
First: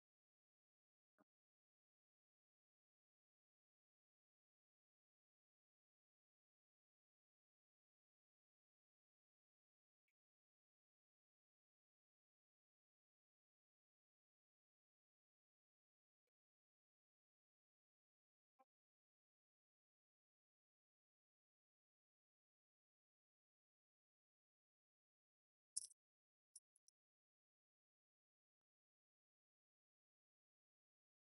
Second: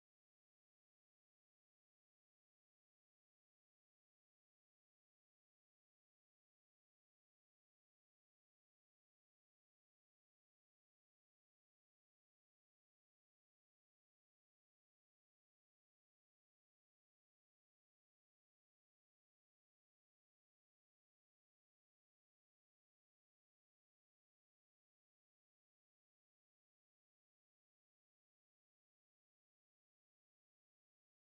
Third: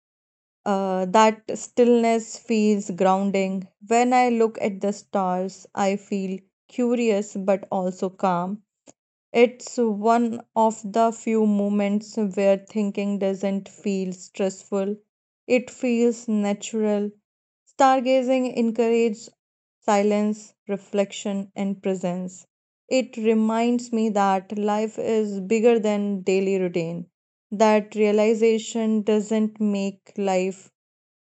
Speaker 3: Uh, that stillness feels grounding. When I look at the stars, I feel curious but also calm. It's one of the few moments where thinking doesn't feel stressful. It feels natural. Stargazing encourages silence, reflection, and presence. It reminds me that life is bigger than daily routine. That realization doesn't make life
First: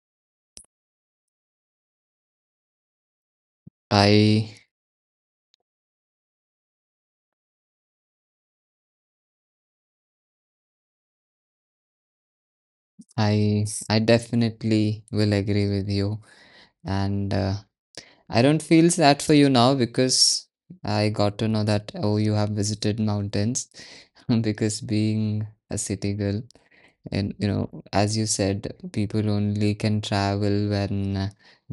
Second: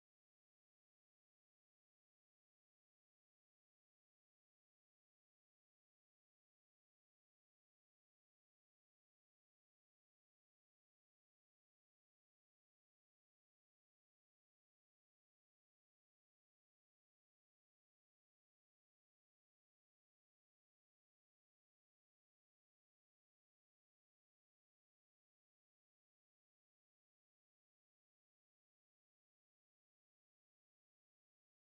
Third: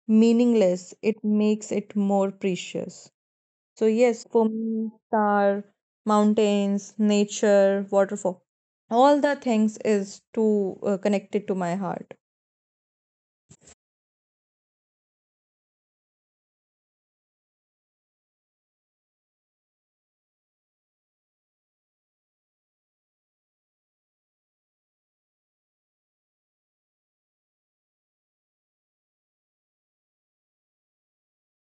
Speaker 3: meaningless, it makes it more precious. So yes, for
Speaker 1: I
Speaker 3: me, star, mountains, nature, waterfall, all the things is too connected to my heart.
Speaker 1: I definitely will agree with you, and I don't feel sad for you now, because I got to know that oh you have visited mountains because being a city girl. And you know, as you said, people only can travel when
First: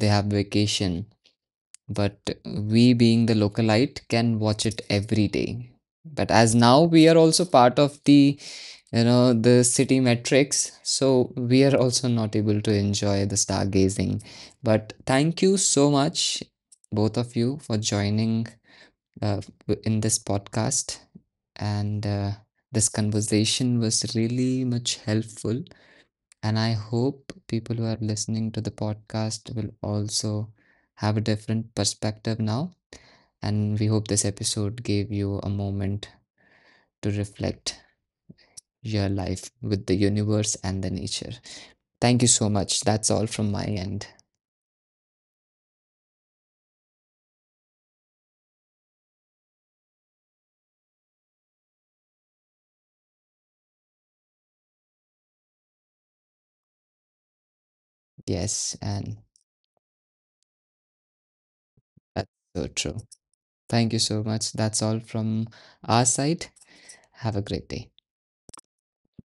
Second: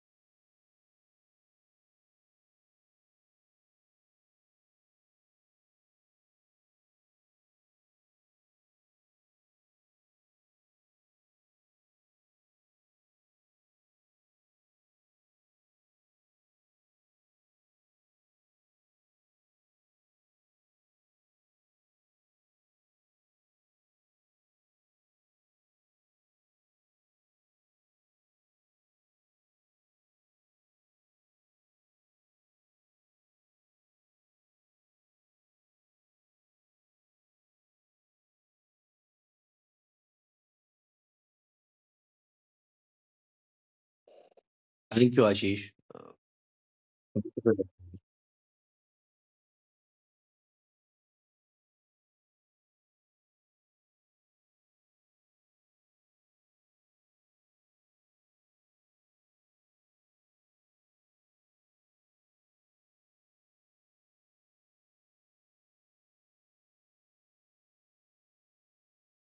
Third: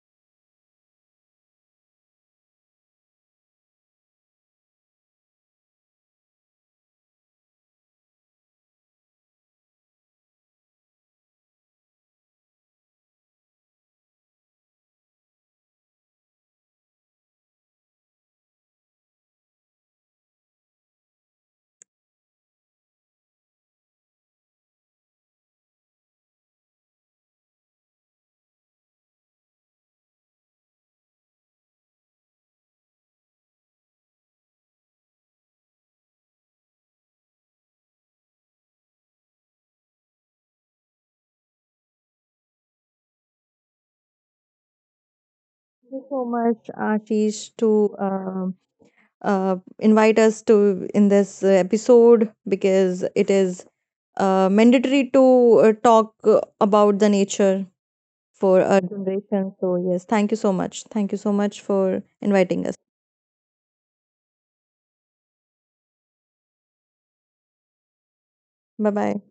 Speaker 1: they have vacation. But we, being the localite, can watch it every day. But as now we are also part of the, you know, the city metrics, so we are also not able to enjoy the stargazing. But thank you so much, both of you, for joining uh, in this podcast. And this conversation was really much helpful. And I hope people who are listening to the podcast will also have a different perspective now. And we hope this episode gave you a moment to reflect your life with the universe and the nature. Thank you so much. That's all from my end.
Speaker 2: Thank you, Ashish.
Speaker 3: Thank you so much,
Speaker 2: Uh,
Speaker 3: Ashish, to um invite us to in this episode, because it is mandatory to talk about the nature for
Speaker 1: Yes,
Speaker 3: our
Speaker 1: and
Speaker 3: generation. So yes, thank you so much. Thank you so much for
Speaker 1: that's so
Speaker 3: inviting us.
Speaker 1: true. Thank you so much. That's all from our side. Have a great day.
Speaker 3: Bye bye.